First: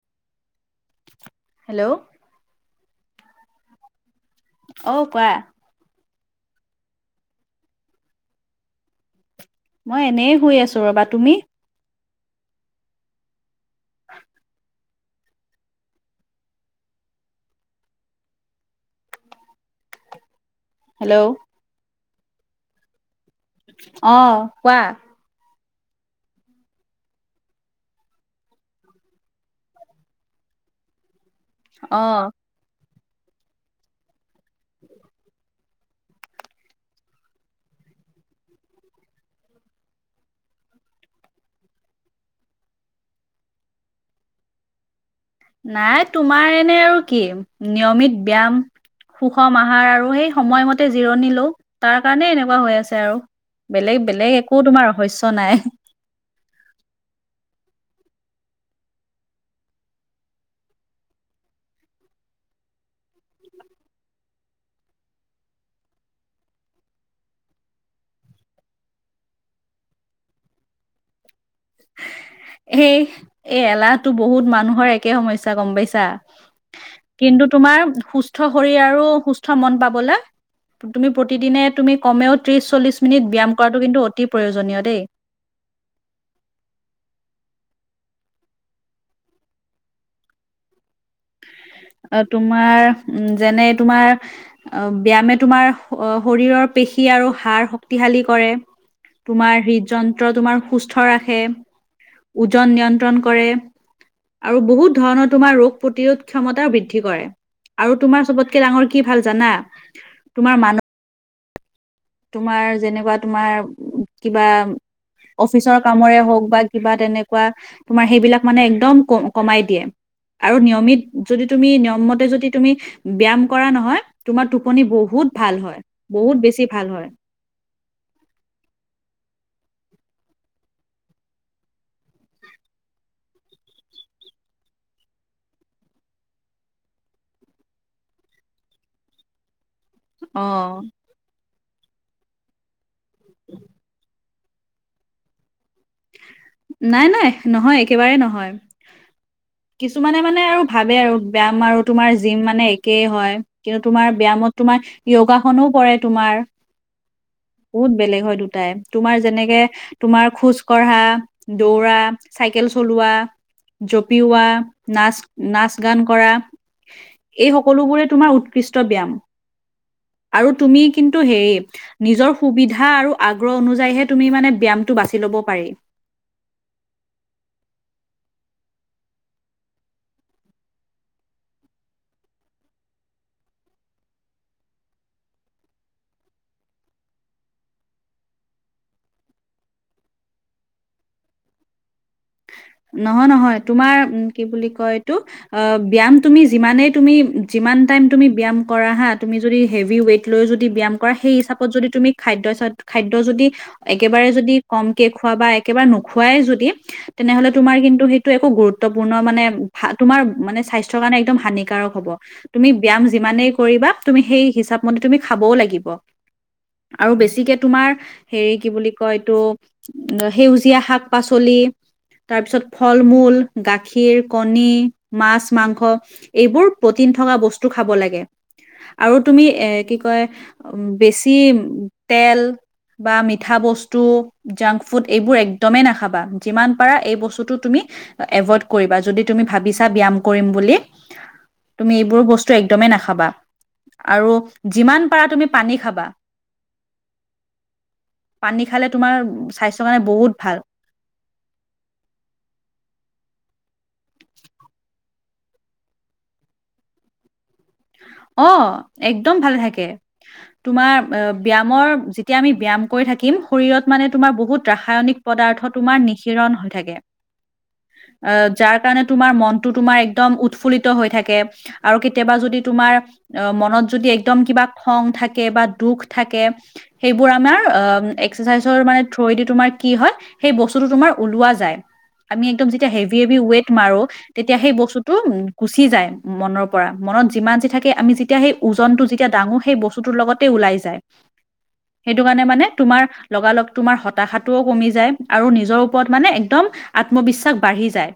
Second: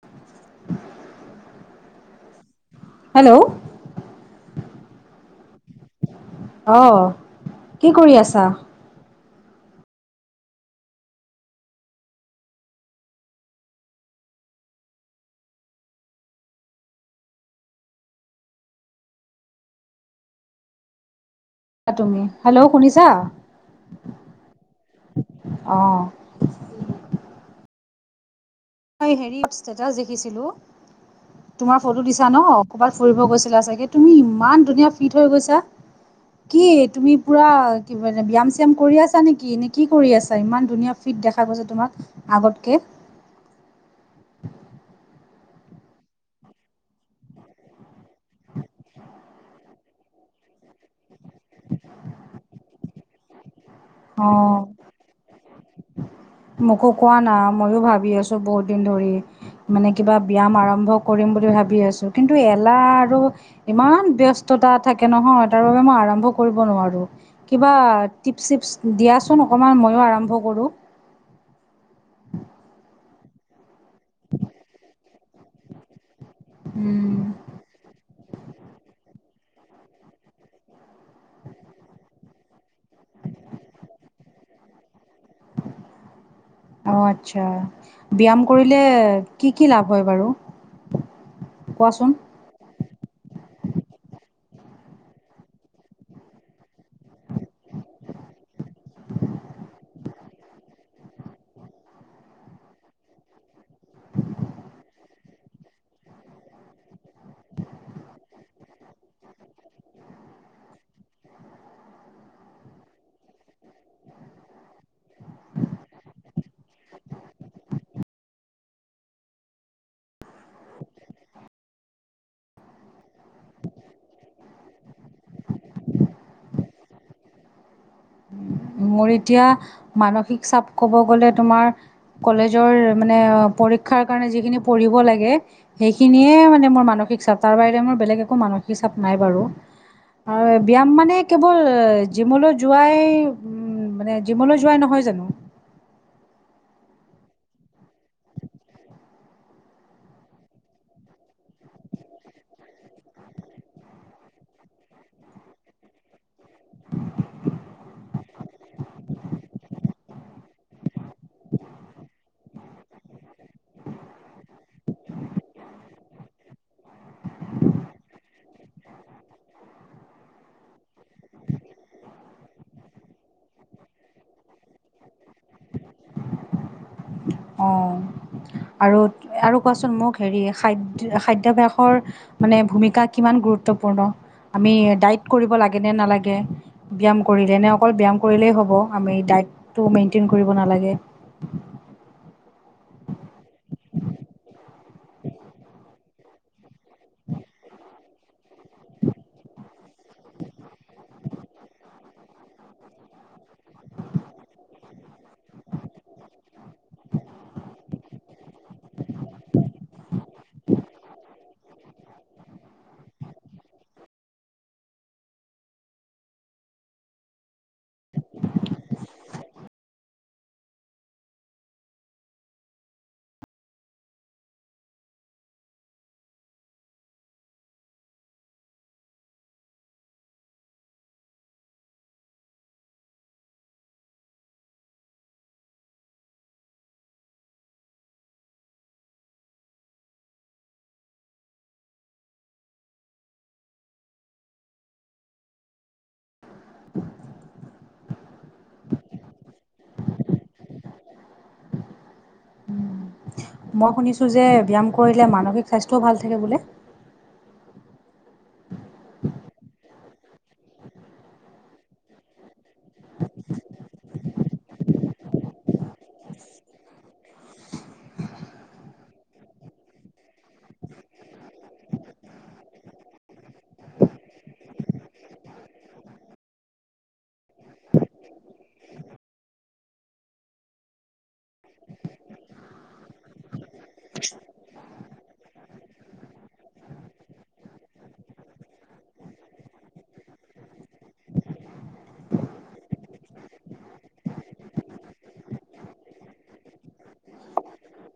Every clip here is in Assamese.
[inaudible] হেল্ল' হেল্ল' অ কোৱা অ কি কৰি আছা মই এনেই শুই আছো ৰবা তুমি হেল্ল' তুমি হেল্ল' শুনিছা আহ কোৱা অ ষ্টেটাছ দেখিছিলো তোমাৰ অ ফটো দিছা ন কবাত ফুৰিব গৈছিলা চাগে তুমি ইমান ধুনীয়া ফিট হৈ গৈছা কি তুমি পুৰা কি ব্যায়াম চ্যাম কৰি আছা নেকি নে কি কৰি আছা ইমান ধুনীয়া ফিট দেখা পাইছোঁ তোমাক আগতকে [inaudible] নাই তোমাৰ এনে আৰু কি নিয়মিত ব্যয়াম সুষম আহাৰ আৰু সেই সময়মতে জিৰণি লও তাৰ কাৰণে এনেকুৱা হৈ আছে আৰু বেলেগ বেলেগ অঁ একো তোমাৰ ৰহস্য নাই মোকো কোৱা না মইয়ো ভাবি আছো বহুত দিন ধৰি মানে কিবা ব্যয়াম আৰম্ভ কৰিম বুলি ভাবি আছো কিন্তু এলাহ আৰু ইমান ব্যস্ত তা থাকে নহয় তাৰ বাবে মই আৰাম্ভ কৰিব নোৱাৰোঁ কিবা টিপছ চিপছ দিয়া চোন বৰ্তমান ময়ো আৰম্ভ কৰোঁ সেই এই এলাহ বহুত মানুহৰ একে সমস্যা গম পাইছা কিন্তু তোমাৰ সুস্থ শৰীৰ আৰু সুস্থ মন পাবলে তুমি প্ৰতিদিনে তুমি কমেও ত্ৰিশ চল্লিশ মিনিট ব্যায়াম কৰাটো কিন্তু অতি প্ৰয়োজনীয় দেই [unintelligible] অ আচ্ছা ব্যায়াম কৰিলে কি কি লাভ হয় বাৰু কোৱাচোন অ তোমাৰ উ যেনে তোমাৰ অ ব্যায়ামে তোমাৰ শৰীৰৰ পেশী আৰু হাড় শক্তিশালী কৰে তোমাৰ হৃদযন্ত্ৰ তোমাৰ সুস্থ ৰাখে ওজন নিয়ন্ত্ৰণ কৰে আৰু বহুত ধৰণৰ তোমাৰ ৰোগ প্ৰতিৰোধ ক্ষমতাও বৃদ্ধি কৰে আৰু তোমাৰ চবতকে ডাঙৰ কি ভাল জানা তোমাৰ মানুহ তোমাৰ যেনিবা তোমাৰ কিবা অফিচৰ কামৰে হওক বা কিবা তেনেকুৱা তোমাৰ সেইবিলাক মানে একদম কমাই দিয়ে আৰু নিয়মিত যদি তুমি নিয়মমতে যদি তুমি ব্যয়াম কৰা নহয় তোমাৰ টোপনি বহুত বহুত ভাল হয় বহুত বেছি ভাল হয় মোৰ এতিয়া মানসিক চাপ কব গলে তোমাৰ কলেজৰ মানে পৰীক্ষাৰ কাৰণে যিখিনি পঢ়িব লাগে সেইখিনিয়ে মানে মোৰ মানস মানসিক চাপ তাৰ বাহৰে মোৰ বেলেগ একো মানসিক চাপ নাই বাৰু আৰু অ ব্যায়াম মানে কেৱল জিমলৈ যোৱা যোৱাই মানে জিমলৈ যোৱা নহয় জানো নাই নাই নহয় একেবাৰে নহয় কিছুমানে মানে আৰু ভাবে আৰু ব্যায়াম আৰু তোমাৰ জিম মানে একেই হয় কিন্তু তোমাৰ ব‍্যায়ামত তোমাৰ য়গাসনো পৰে তোমাৰ বহুত বেলেগ হয় দুটাই তোমাৰ যেনেকে তোমাৰ খোজ কঢ়া দৌৰা চাইকেল চলোৱা জপিওৱা নাচ নাচ গান কৰা এই সকলোবোৰেই তোমাৰ উৎকৃষ্ট ব্যায়াম আৰু তুমি কিন্তু হে নিজৰ সুবিধা আৰু আগ্ৰহ অনুযায়ীহে তুমি মানে ব্যায়ামটো বাচি লব পাৰি অ আৰু আৰু কোৱাচোন মোক হেৰি খাদ্য খাদ্যভ্যাসৰ মানে ভূমিকা কিমান গুৰুত্বপূৰ্ণ আমি দাইত কৰিব লাগে নে নালাগে ব্যায়াম কৰিলে নে অকল ব্যায়াম কৰিলেই হ'ব আমি ডাটটো মেইনটেইন কৰিব নালাগে [unintelligible] নহয় নহয় তোমাৰ কি বুলি কয় এইটো অ ব্যায়াম তুমি যিমানেই তুমি ইমান টাইম তুমি ব্যায়াম কৰা হা তুমি যদি হেভি ৱেট লৈ যদি ব্যায়াম কৰা সেই হিচাপত যদি তুমি খাদ্য খাদ্য যদি একেবাৰে যদি কমকে খোৱা বা একেবাৰে নোখোৱাই যদি তেনেহলে তোমাৰ কিন্তু সেইটো একো গুৰুত্বপূৰ্ণ মানে ভা- তোমাৰ মানে স্বাস্থ্যৰ কাৰণে একদম হানিকাৰক হব তুমি ব্যায়াম যিমানেই কৰিবা তুমি সেই হিচাপ মতে তুমি খাবও লাগিব আৰু বেছিকে তোমাৰ উ [unintelligible] তাৰপিছত ফল মূল গাখীৰ কণী মাছ মাংস এইবোৰ প্ৰটিন টো থকা বস্তু খাব লাগে আৰু তুমি এ কি কয় বেছি তেল বা মিঠা বস্তু জাংক ফুড এইবোৰ একদমেই নাখাবা যিমান যিমান পাৰা এই বস্তুটো তুমি আ এভয়ড কৰিবা যদি তুমি ভাবিছা ব্যাম কৰিম বুলি তুমি এইবোৰ বস্তু একদমেই নাখাবা আৰু যিমান পাৰা তুমি পানী খাবা [inaudible] পানী খালে তোমাৰ স্বাস্থ্যৰ কাৰণে বহুত ভাল মই শুনিছো যে ব্যায়াম কৰিলে মানসিক স্বাস্থ্যও ভাল থাকে বোলে অ একদম ভালে থাকে তোমাৰ ব্যায়ামৰ যেতিয়া আমি ব্যায়াম কৰি থাকিম শৰীৰত মানে তোমাৰ বহুত ৰাসায়নিক প পদাৰ্থ তোমাৰ নিশিৰণ হৈ থাকে আহ যাৰ কাৰণে তোমাৰ মনটো তোমাৰ একদম উৎফুল্লিত হৈ থাকে আৰু কেতিয়াবা যদি তোমাৰ অ মনত যদি এক্দম কিবা খং থাকে বা দুখ থাকে সেইবোৰ আমাৰ অ ইচ্চাজ থুৰেদী মানে কি হয়, সেই বস্তুটো তোমাৰ ওলোৱা যায় আমি একদম যেতিয়া হেভি হেভি ৱেইট মাৰো তেতিয়া সেই বস্তুটো গুচি যায় মনৰ পৰা মনত যিমান যি থাকে আমি যেতিয়া সেই ওজনটো যেতিয়া দাঙো সেই বস্তুতৰ লগতে ওলাই যায়। সেইটো কাৰণে মানে তোমাৰ লগালগ তোমাৰ হতাশাটোও কমি যায় আৰু নিজৰ ওপৰত মানে একদম আত্মবিশ্বাস বাঢ়ি যায়।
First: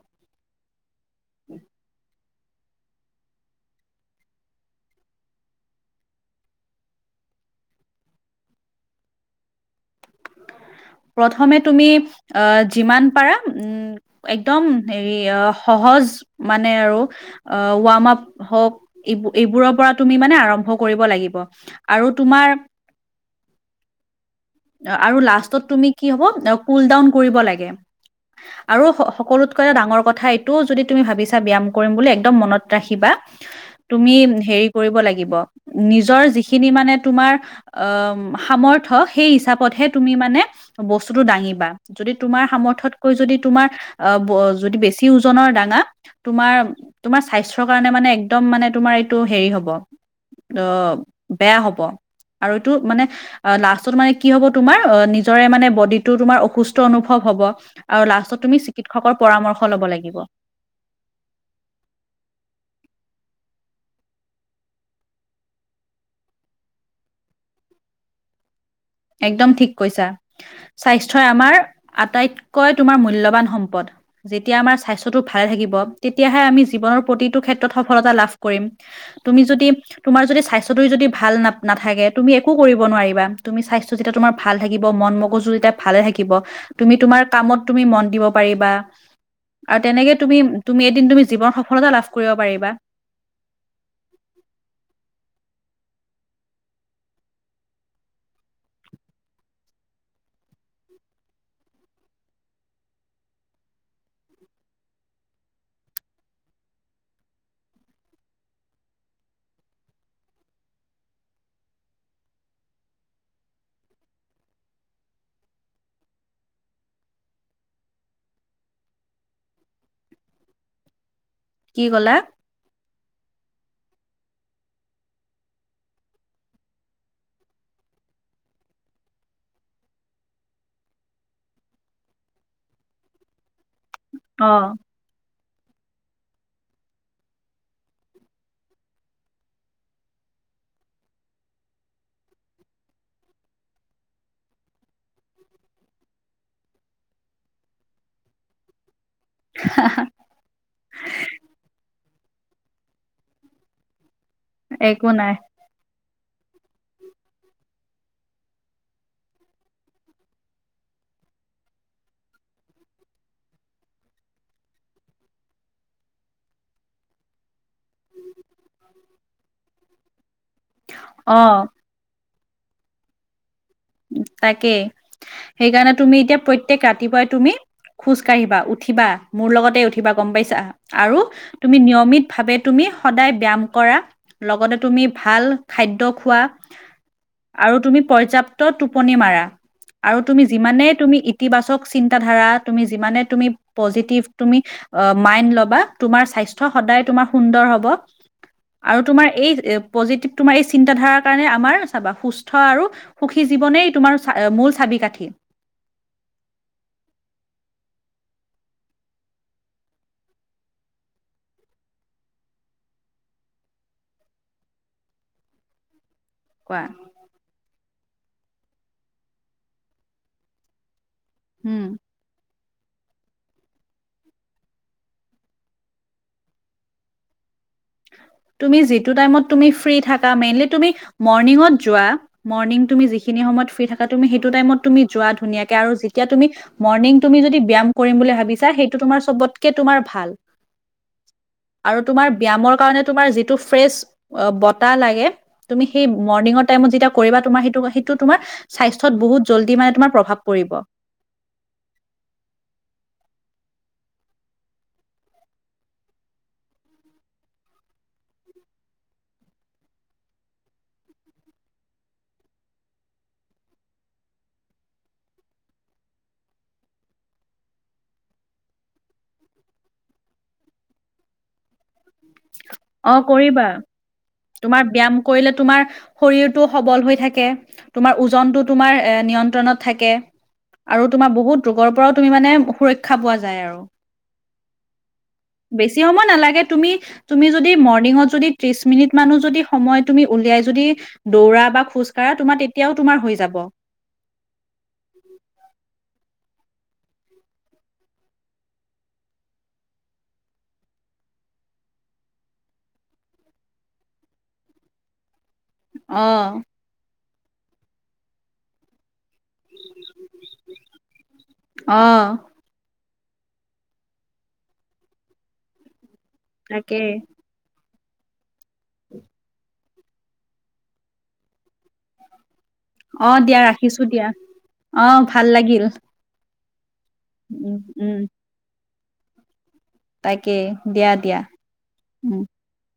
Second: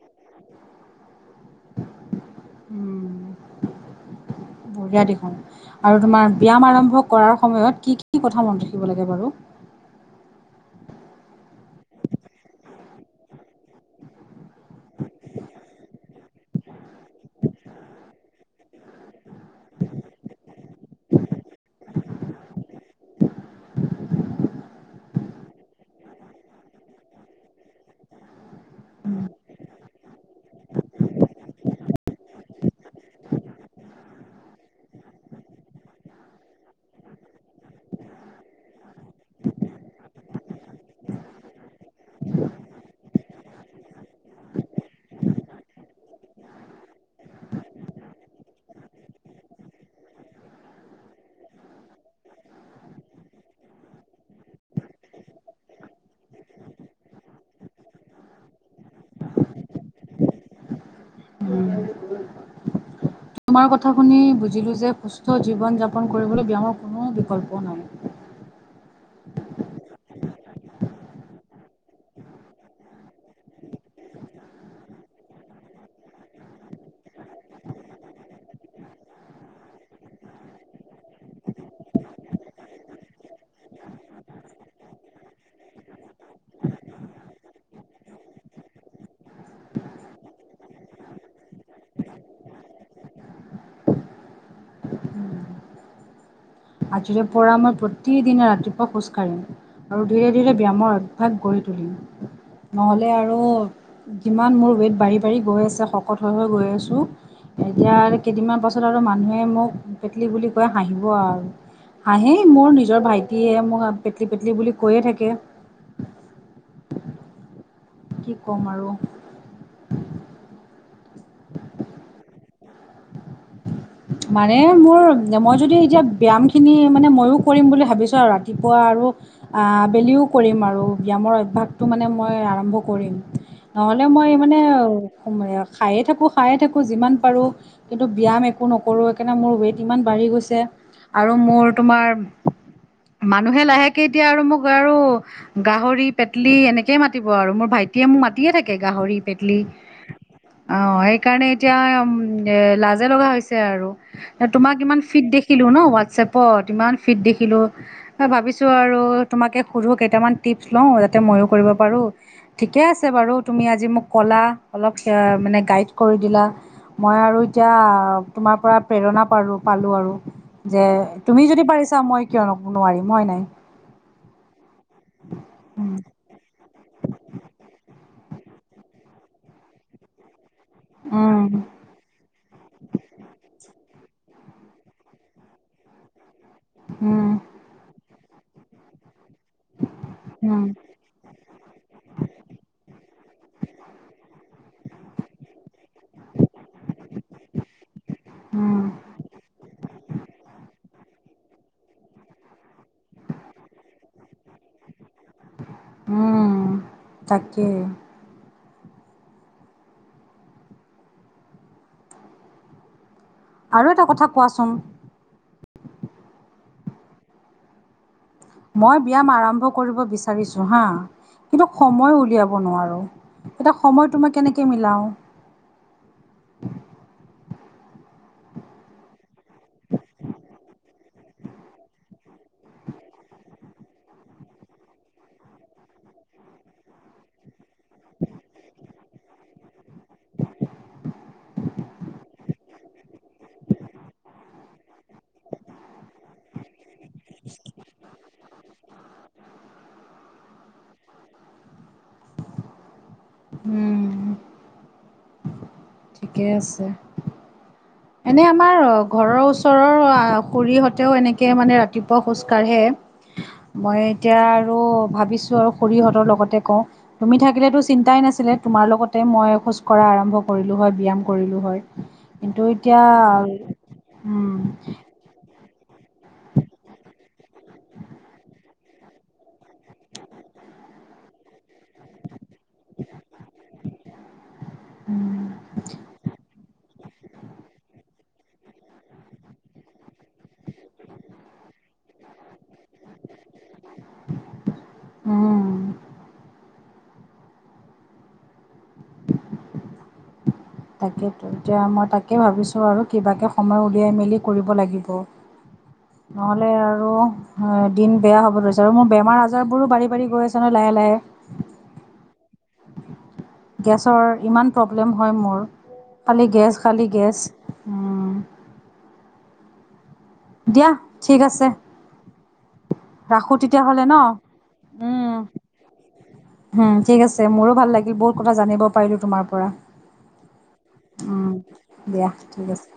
বঢ়িয়া দেখুন আৰু তোমাৰ ব্যয়াম আৰম্ভ কৰাৰ সময়ত কি কি কথা মনত ৰাখিব লাগে বাৰু [inaudible] প্ৰথমে তুমি আহ যিমান পাৰা উম একদম হেৰি সহজ সহজ মানে আৰু অঁ ৱাৰ্মৰ্ক হওক এইবোৰৰ পৰা তুমি মানে আৰম্ভ কৰি কৰিব লাগিব, আৰু তোমাৰ আৰু লাষ্ট তুমি কি হব কুল ডাউন কৰিব লাগে আৰু সকলোতকৈ এটা ডাঙৰ কথা এইটোও যদি তুমি ভাবিছা ব্যায়াম কৰিম বুলি একদম মনত ৰাখিবা [inaudible] তুমি হেৰি কৰিব লাগিব নিজৰ যিখিনি মানে তোমাৰ অ সাম অৰ্থ সেই হিচাপতহে তুমি মানে বস্তুতটো দাঙিবা যদি তোমাৰ সামৰ্থতকৈ যদি তোমাৰ আহ যদি বেছি ওজনৰ দাঙা তোমাৰ তোমাৰ স্বাস্থ্যৰ কাৰণে মানে একদম মানে তোমাৰ এইটো হেৰি হ'ব। অ বেয়া হব আৰু এইটো মানে লাষ্টত মানে কি হ'ব তোমাৰ অ নিজ নিজৰে মানে বডিটো তোমাৰ অসুস্থ অনুভৱ হব আৰু লাষ্টত তুমি চিকিৎসকৰ পৰামৰ্শ লব লাগিব। [inaudible] তোমাৰ কথা শুনি বুজিলোঁ যে সুস্থ জীৱন যাপন কৰিবলৈ ব্যায়ামৰ কোনো বিকল্প নাই। [inaudible] একদম ঠিক কৈছা, স্বাস্থ্যই আমাৰ আটাইতকৈ তোমাৰ মূল্যবান সম্পদ। যেতিয়া আমাৰ স্বাস্থ্যটো ভালে থাকিব তেতিয়াহে আমি জীৱনৰ প্ৰতিটো ক্ষেত্ৰত সফলতা লাভ কৰিম। তুমি যদি তোমাৰ যদি স্বাস্থ্যটো যদি ভাল না নাথাকে তুমি একো কৰিব নোৱাৰিবা তুমি স্বাস্থ্য। যেতিয়া তুমাৰ ভাল থাকিব মন মগজু যেতিয়া ভালে থাকিব তুমি তোমাৰ কামত তুমি মন দিব পাৰিবা। আৰু তেনেকে তুমি তুমি এদিন তুমি জীৱন সফলতা লাভ কৰিব পাৰিবা। [inaudible] আজিৰে পৰা মই প্ৰতিদিনে ৰাতিপুৱা খোজ কাঢ়িম। আৰু ধীৰে ধীৰে ব্যায়ামৰ অভ্যাস গঢ়ি তুলিম। নহ'লে আৰু যিমান মোৰ ৱেইট বাঢ়ি বাঢ়ি গৈ আছে শকত হৈ হৈ গৈ আছোঁ। এতিয়া কেইদিনমান পাছত আৰু মানুহে মোক পেটলি বুলি কয় হাঁহিব আৰু। হাঁ হি মোৰ নিজৰ ভাইটিয়ে মোক পেটলি পেটলি বুলি কৈয়ে থাকে। [unintelligible] কি কম আৰু। কি কলা? মানে মোৰ মই যদি এতিয়া ব্যায়াম খিনি মানে ময়ও কৰিম বুলি ভাবিছো আৰু ৰাতিপুৱা, আৰু আবেলিও কৰিম আৰু ব্যায়াম অভ্যাস টো মানে মই আৰম্ভ কৰিম, নহ'লে মই অ মানে খায়ে থাকোঁ খায়ে থাকোঁ যিমান পাৰোঁ, কিন্তু ব্যায়াম একো একো নকৰো সেইকাৰণে মোৰ ৱেইট ইমান বাঢ়ি গৈছে, আৰু মোৰ তোমাৰ। মানুহে লাহেকে এতিয়া আৰু মোক আৰু গাহৰি পেটলি এনেকেই মাতিব আৰু, মোৰ ভাইটি। এতিয়া মোৰ মায়ে থাকে গাহৰিত,। পেটলী, অ সেইকাৰণে এতিয়া এ লাজে লগা হৈছে। সেয়াই আৰু তোমাক ইমান একো ফিট নাই দেখিলো ন হোৱাটছএপত ইমান ফিট দেখিলো, ভাবিছো আৰু তোমাকে সুধো কেইটামান টিপছ ল যাতে মইো কৰিব পাৰো, থিক ঠিকে আছে বাৰু তুমি আজি মোক ক'লা অলপ মানে গাইড কৰি দিলা। মই আৰু এতিয়া, তোমাৰ পৰা প্ৰেৰণা পাৰো পালো আৰু, যে অ তুমি যদি পাৰিছা মই। কিয় ব নোৱাৰিম হয় নাই? তাকেই, সেইকাৰণে উম, তুমি এতিয়া প্ৰত প্ৰত্যেক ৰাতিপুৱাই তুমি খোজ কাঢ়িবা, উঠিবা, মোৰ লগতে উঠিবা গম পাইছা। আৰু উম, তুমি নিয়মিত ভাৱে তুমি সদায় ব্যায়াম কৰা, লগতে তুমি ভাল খাদ্য খোৱা, হম। আৰু তুমি পৰ্যাপ্ত টোপনি মাৰা, আৰু তুমি উম, যিমানে তুমি ইতিবাচক চিন্তা ধাৰা তুমি যিমানে। তুমি প্ৰজিতিভ তুমি মাইন ল'বা, তোমৰ স্বাস্থ্য সদায় তোমাৰ সুন্দৰ হব, উম, আৰু তোমাৰ এই প্ৰজীতিভ টোমৰ এই চি। চিন্তাধাৰাৰ কাৰণে আমাৰ চাবা সুস্থ আৰু সুখী জীৱনেই তোমাৰ মূল চাবি কাঠি। উম তাকেই। আৰু এটা কথা কোৱাচোন? কোৱা? মই ব্যায়াম আৰম্ভ কৰিব বিচাৰিছো হা কিন্তু উম সময় উলিয়াব। ব নোৱাৰোঁ, এতিয়া সময় তোমাক কেনেকে মিলাও। [unintelligible] তুমি যিটো টাইমত তুমি ফ্ৰী থাকা, মেইনলি তুমি মৰ্নিংঙত যোৱা, মৰ্নিং তুমি যিখিনি। তমত ফ্ৰী থাকা তুমি হেইটো টাইমট যোৱা ধুনীয়াকে আৰু যেতিয়া তুমি মৰ্নিং তুমি যদি বিয়াম কৰিম বোলি ভাবি। বিচা সেইটো তোমাৰ চবতকে তোমাৰ ভাল, আৰু তোমাৰ ব্যমৰ। কাৰনে তোমাৰ যিটো ফেচ বতাহ লগে, তুমি হেই মৰ্নিংৰ টাইমত যেতিয়া। কৰিবা তোমাৰ সেইটো সেইটো তোমাৰ স্বাস্থত বহুত জল্দি মানে তোমাৰ প্ৰভাৱ পৰিব। উম। ঠিকেই আছে। এনে আমাৰ ঘৰৰ ওচৰৰ খুৰীহঁতেও এনেকে মানে ৰাতিপুৱা খোজ কঢ়ে। মই এতিয়া আৰু ভাবিছো আৰু খৰিহঁতৰ লগতে কওঁ, তুমি থাকিলেতো চিন্তাই- নছিলে তোমাৰ লগতে মই খোজ কঢ়া আৰম্ভ কৰিলো হয়, ব্যায়াম কৰিলো হয়, কিন্তু- এতিয়া অ কৰিবা, উম তোমাৰ ব্যয়াম কৰিলে। তোমাৰ শৰীৰটো সবল হৈ থাকে, তোমাৰ ওজনতটো তোমাৰ এ নিয়ন্ত্ৰণত থাকে। আৰু তোমাৰ বহুত ৰোগৰ পৰাও তুমি মানে সুৰক্ষা পোৱা যায় আও। উম বেছি সময় নালাগে, তুমি তুমি যদি মৰ্নিংঙত যদি ত্ৰিশ মিনিট মানো যদি সময় তুমি উলিয়াই যদি দৌৰা বা খোজকাঢ়া, ধৰা তোমাৰ তেতিয়াও তোমাৰ হৈ যাব। উম তাকেইো এতিয়া মই তাকেই ভাবিছোঁ আৰু কিবাকে সময় উলিয়াই মেলি কৰিব লাগিব। অ নহ'লে আৰু দিন বেয়া হ'ব ধৈছে আৰু মোৰ বেমাৰ আজাৰ বজাৰবোৰো বাঢ়ি বাঢ়ি গৈ আছে ন লাহে লাহে। অ গেছৰ ইমান প্ৰব্লেম হয় মোৰ খালী গেছ তাকে খালি গেছ। অঁ। দিয়া ঠিক আছে। অ ৰাখো দিয়া তেতিয়া ৰাখিছো হলে ন? দিয়া অ উম। ভাল লাগিল উম ঠিক আছে, মোৰো উম ভাল লাগিল উম বহুত কথা জানিব পাৰিলো তোমাৰ পৰা। তাকে দিয়া দিয়া। উম, দিয়া উম। ঠিক আছে